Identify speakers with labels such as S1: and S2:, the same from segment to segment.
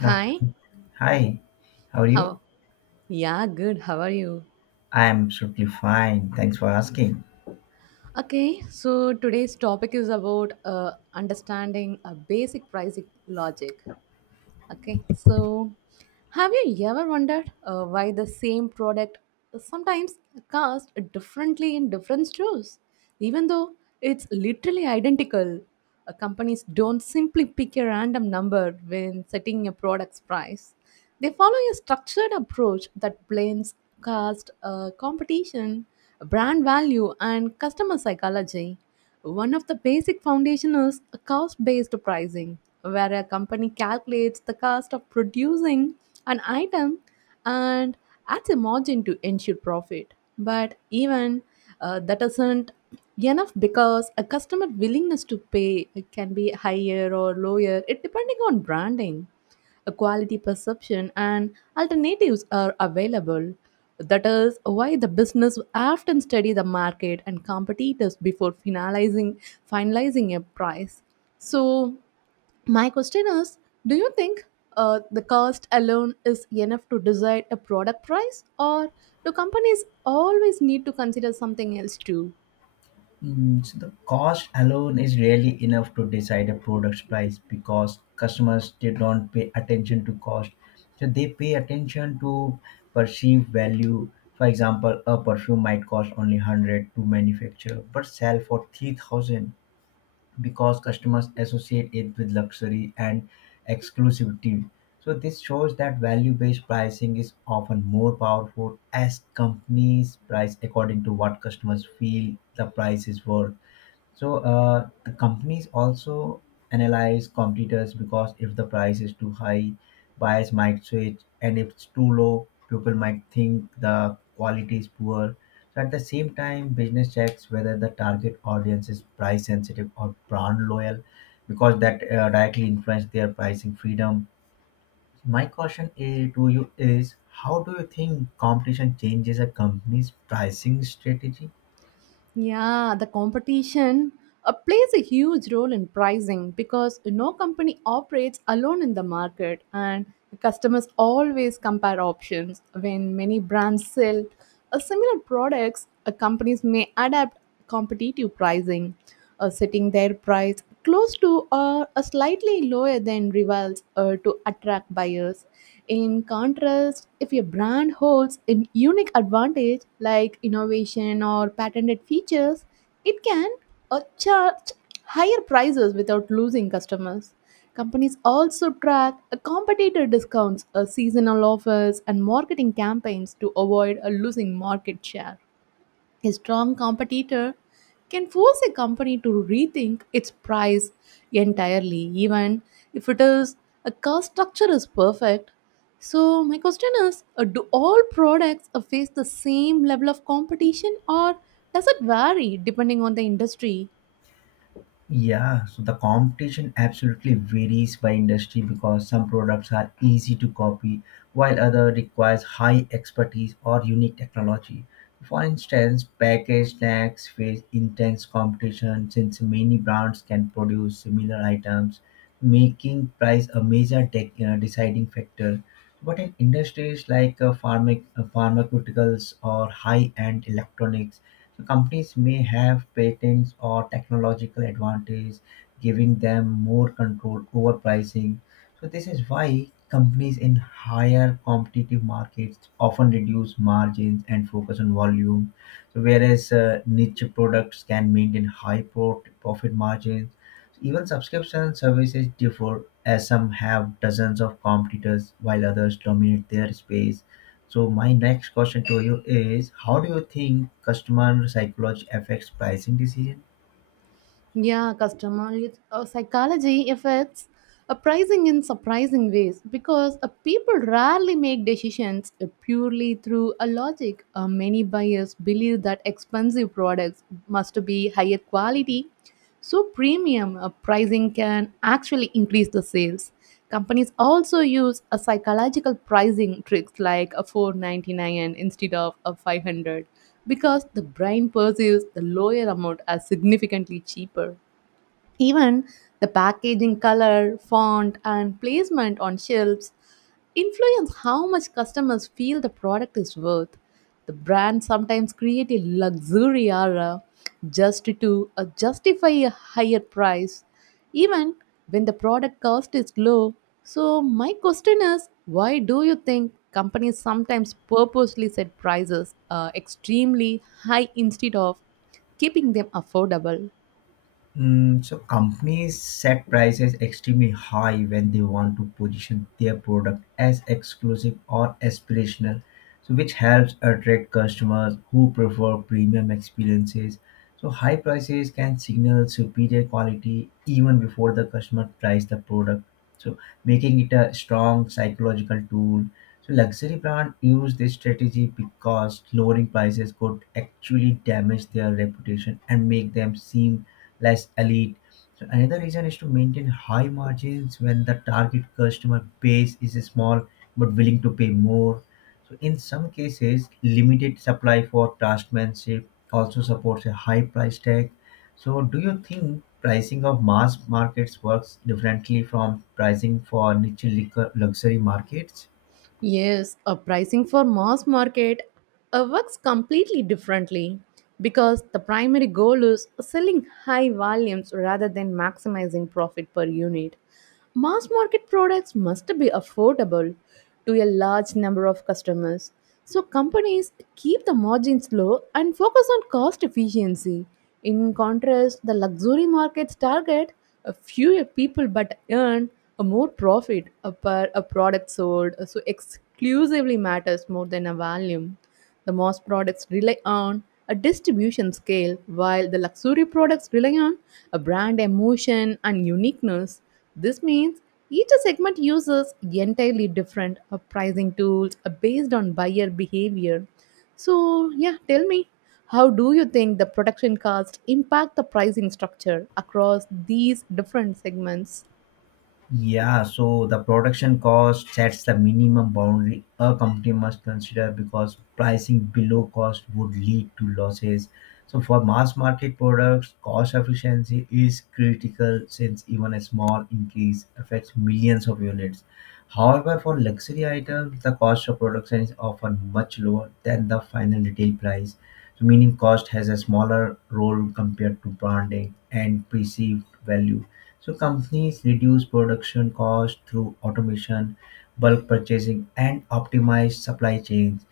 S1: Yeah,
S2: Hi,
S1: hi, how are you?
S2: how? Yeah, good. How are you?
S1: I am absolutely fine. Thanks for asking.
S2: Okay, so today's topic is about understanding a basic pricing logic. Okay, so have you ever wondered why the same product sometimes costs differently in different stores, even though it's literally identical? Companies don't simply pick a random number when setting a product's price. They follow a structured approach that blends cost, competition, brand value, and customer psychology. One of the basic foundation is cost based pricing, where a company calculates the cost of producing an item and adds a margin to ensure profit. But even that isn't enough because a customer willingness to pay can be higher or lower, it depending on branding a quality perception and alternatives are available. That is why the business often study the market and competitors before finalizing a price. So my question is, do you think the cost alone is enough to decide a product price, or do companies always need to consider something else too?
S1: So the cost alone is really enough to decide a product's price because customers they don't pay attention to cost. So they pay attention to perceived value. For example, a perfume might cost only 100 to manufacture, but sell for 3,000, because customers associate it with luxury and exclusivity. So this shows that value-based pricing is often more powerful as companies price according to what customers feel the price is worth. So the companies also analyze competitors because if the price is too high, buyers might switch, and if it's too low, people might think the quality is poor. So at the same time, business checks whether the target audience is price sensitive or brand loyal, because that directly influence their pricing freedom. My question is, to you is, how do you think competition changes a company's pricing strategy?
S2: Yeah, the competition plays a huge role in pricing because no company operates alone in the market, and customers always compare options. When many brands sell similar products, companies may adapt competitive pricing, setting their price close to or a slightly lower than rivals to attract buyers. In contrast, if your brand holds a unique advantage like innovation or patented features, it can charge higher prices without losing customers. Companies also track competitor discounts, seasonal offers, and marketing campaigns to avoid a losing market share. A strong competitor can force a company to rethink its price entirely, even if it is a cost structure is perfect. So my question is: do all products face the same level of competition, or does it vary depending on the industry?
S1: Yeah, so the competition absolutely varies by industry because some products are easy to copy while other requires high expertise or unique technology. For instance, packaged snacks face intense competition since many brands can produce similar items, making price a major deciding factor. But in industries like uh, pharmaceuticals or high-end electronics, so companies may have patents or technological advantage, giving them more control over pricing. So this is why companies in higher competitive markets often reduce margins and focus on volume. So whereas niche products can maintain high profit margins, even subscription services differ, as some have dozens of competitors while others dominate their space. So, my next question to you is, how do you think customer psychology affects pricing decisions?
S2: Yeah, customer psychology affects a pricing in surprising ways because people rarely make decisions purely through a logic. Many buyers believe that expensive products must be higher quality, so premium pricing can actually increase the sales. Companies also use a psychological pricing tricks like a 499 instead of a 500 because the brain perceives the lower amount as significantly cheaper. Even the packaging, color, font, and placement on shelves influence how much customers feel the product is worth. The brands sometimes create a luxury aura just to justify a higher price, even when the product cost is low. So my question is, why do you think companies sometimes purposely set prices extremely high instead of keeping them affordable?
S1: So companies set prices extremely high when they want to position their product as exclusive or aspirational, so which helps attract customers who prefer premium experiences. So high prices can signal superior quality even before the customer tries the product. So making it a strong psychological tool, so luxury brand use this strategy because lowering prices could actually damage their reputation and make them seem less elite. So another reason is to maintain high margins when the target customer base is small but willing to pay more. So in some cases, limited supply for craftsmanship also supports a high price tag. So do you think pricing of mass markets works differently from pricing for niche liquor luxury markets?
S2: Yes, a pricing for mass market works completely differently because the primary goal is selling high volumes rather than maximizing profit per unit. Mass market products must be affordable to a large number of customers, so companies keep the margins low and focus on cost efficiency. In contrast, the luxury markets target a fewer people but earn a more profit a per a product sold, so exclusively matters more than a volume. The mass products rely on a distribution scale, while the luxury products rely on a brand emotion and uniqueness. This means each segment uses entirely different pricing tools based on buyer behavior. So, yeah, tell me, how do you think the production costs impact the pricing structure across these different segments?
S1: Yeah, so the production cost sets the minimum boundary a company must consider because pricing below cost would lead to losses. So for mass market products, cost efficiency is critical since even a small increase affects millions of units. However, for luxury items, the cost of production is often much lower than the final retail price. So, meaning cost has a smaller role compared to branding and perceived value. So companies reduce production cost through automation, bulk purchasing, and optimize supply chains.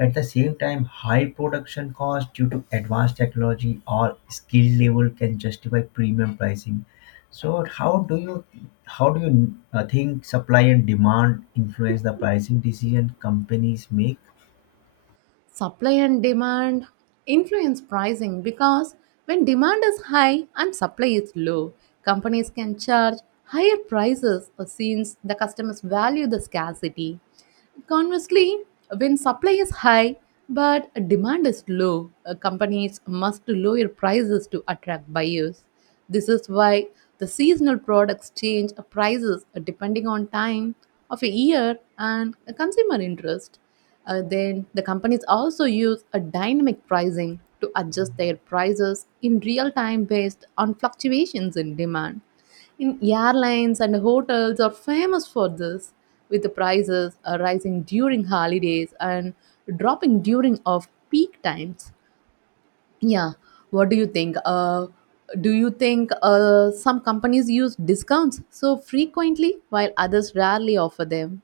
S1: At the same time, high production cost due to advanced technology or skill level can justify premium pricing. So how do you how do you think supply and demand influence the pricing decision companies make?
S2: Supply and demand influence pricing because when demand is high and supply is low, companies can charge higher prices since the customers value the scarcity. Conversely, when supply is high but demand is low, companies must lower prices to attract buyers. This is why the seasonal products change prices depending on time of a year and consumer interest. Then the companies also use a dynamic pricing to adjust their prices in real time based on fluctuations in demand. In airlines and hotels are famous for this, with the prices rising during holidays and dropping during off peak times. Yeah, what do you think? Do you think some companies use discounts so frequently while others rarely offer them?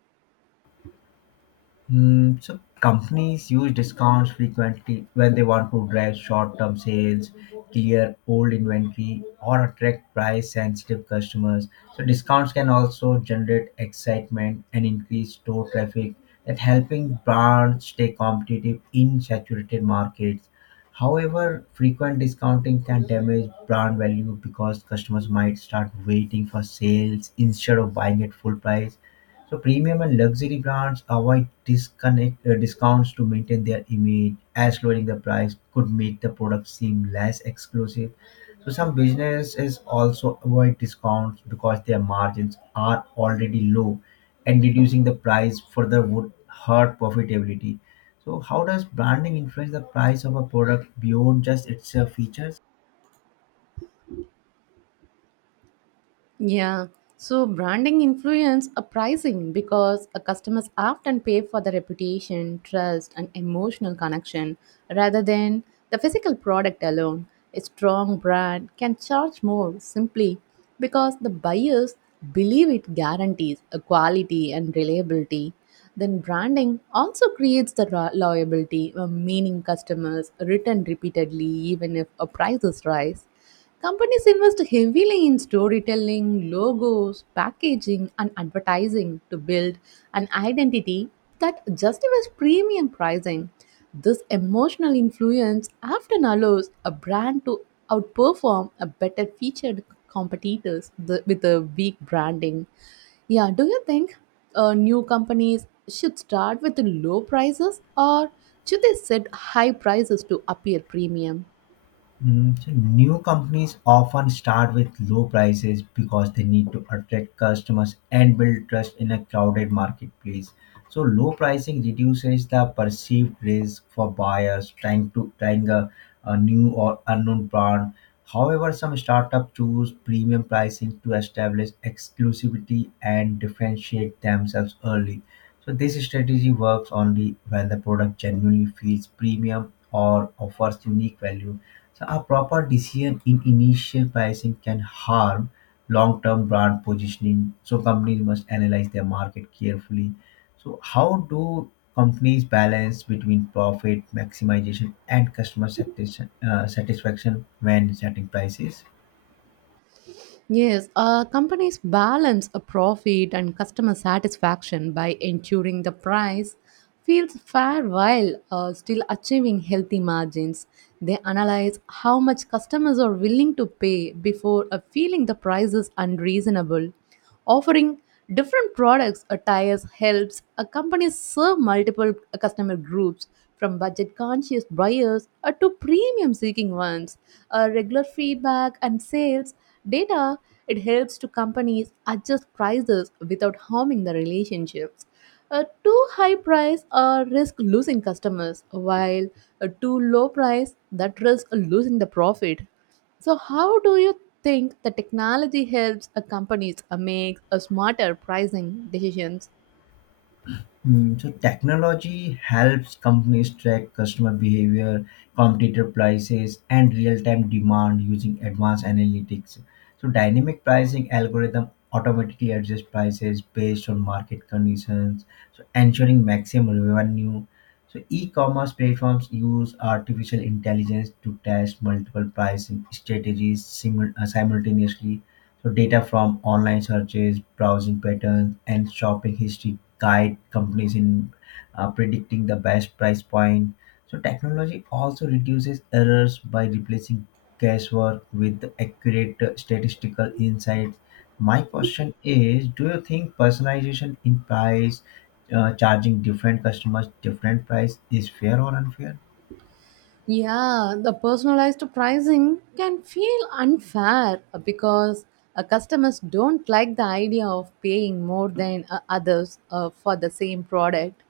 S1: So companies use discounts frequently when they want to drive short-term sales, clear old inventory, or attract price-sensitive customers. So discounts can also generate excitement and increase store traffic, that helping brands stay competitive in saturated markets. However, frequent discounting can damage brand value because customers might start waiting for sales instead of buying at full price, so premium and luxury brands avoid disconnect discounts to maintain their image, as lowering the price could make the product seem less exclusive. So some businesses also avoid discounts because their margins are already low, and reducing the price further would hurt profitability. So how does branding influence the price of a product beyond just its features?
S2: Yeah. So branding influence a pricing because a customers often pay for the reputation, trust, and emotional connection rather than the physical product alone. A strong brand can charge more simply because the buyers believe it guarantees a quality and reliability. Then branding also creates the loyalty, meaning customers return repeatedly even if a prices rise. Companies invest heavily in storytelling, logos, packaging, and advertising to build an identity that justifies premium pricing. This emotional influence often allows a brand to outperform a better featured competitors with a weak branding. Yeah, do you think new companies should start with low prices or should they set high prices to appear premium?
S1: So new companies often start with low prices because they need to attract customers and build trust in a crowded marketplace. So low pricing reduces the perceived risk for buyers trying a new or unknown brand. However, some startups choose premium pricing to establish exclusivity and differentiate themselves early. So this strategy works only when the product genuinely feels premium or offers unique value. So a proper decision in initial pricing can harm long-term brand positioning. So companies must analyze their market carefully. So how do companies balance between profit maximization and customer satisfaction when setting prices?
S2: Yes, companies balance a profit and customer satisfaction by ensuring the price feels fair while still achieving healthy margins. They analyze how much customers are willing to pay before feeling the price is unreasonable. Offering different products or tires helps a company serve multiple customer groups from budget conscious buyers to premium seeking ones. Regular feedback and sales data it helps to companies adjust prices without harming the relationships. A too high price risk losing customers, while a too low price that risk losing the profit. So, how do you think the technology helps a companies make a smarter pricing decisions?
S1: Hmm, so technology helps companies track customer behavior, competitor prices, and real-time demand using advanced analytics. So dynamic pricing algorithm automatically adjusts prices based on market conditions, so ensuring maximum revenue. So e-commerce platforms use artificial intelligence to test multiple pricing strategies simultaneously, so data from online searches, browsing patterns, and shopping history guide companies in predicting the best price point. So technology also reduces errors by replacing guesswork with accurate statistical insights. My question is, do you think personalization in price, charging different customers different price is fair or unfair?
S2: Yeah, the personalized pricing can feel unfair because customers don't like the idea of paying more than others for the same product.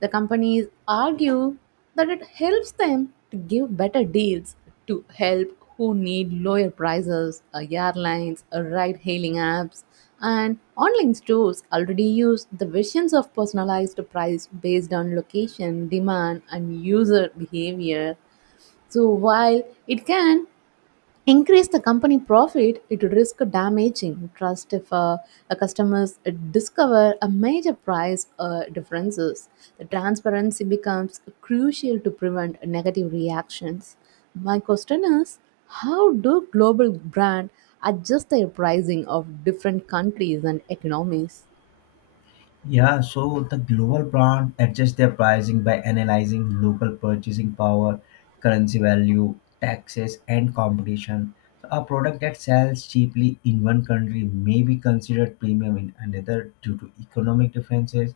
S2: The companies argue that it helps them to give better deals to help who need lower prices. Airlines, ride hailing apps, and online stores already use the visions of personalized price based on location, demand, and user behavior so while it can increase the company profit, it would risk damaging trust if a customers discover a major price differences. The transparency becomes crucial to prevent negative reactions. My question is, how do global brand adjust their pricing of different countries and economies?
S1: Yeah, so the global brand adjusts their pricing by analyzing local purchasing power, currency value, taxes, and competition. So a product that sells cheaply in one country may be considered premium in another due to economic differences.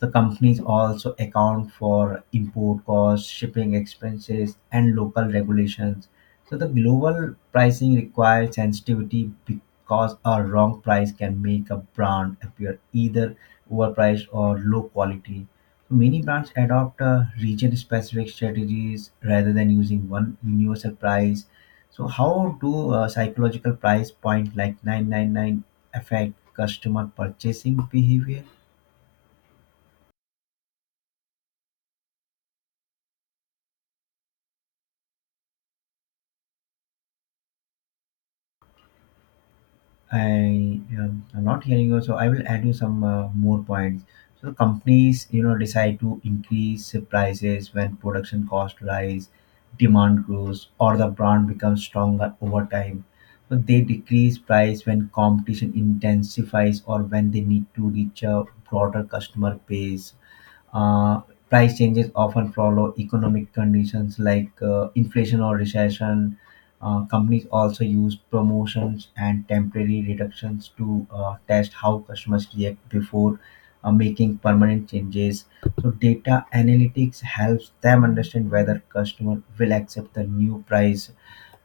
S1: The companies also account for import costs, shipping expenses, and local regulations. So the global pricing requires sensitivity because a wrong price can make a brand appear either overpriced or low quality. So, many brands adopt region-specific strategies rather than using one universal price. So how do psychological price point like 999 affect customer purchasing behavior? I'm not hearing you, so I will add you some more points. So companies, you know, decide to increase prices when production costs rise, demand grows, or the brand becomes stronger over time. So they decrease price when competition intensifies or when they need to reach a broader customer base. uh, Price changes often follow economic conditions like inflation or recession. Companies also use promotions and temporary reductions to test how customers react before making permanent changes. So, data analytics helps them understand whether customer will accept the new price.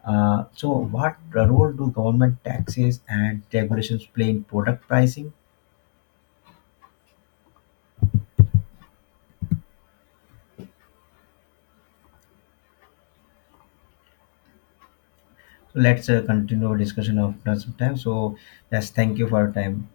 S1: So, what role do government taxes and regulations play in product pricing? So, let's continue our discussion after some time. So, yes, thank you for your time.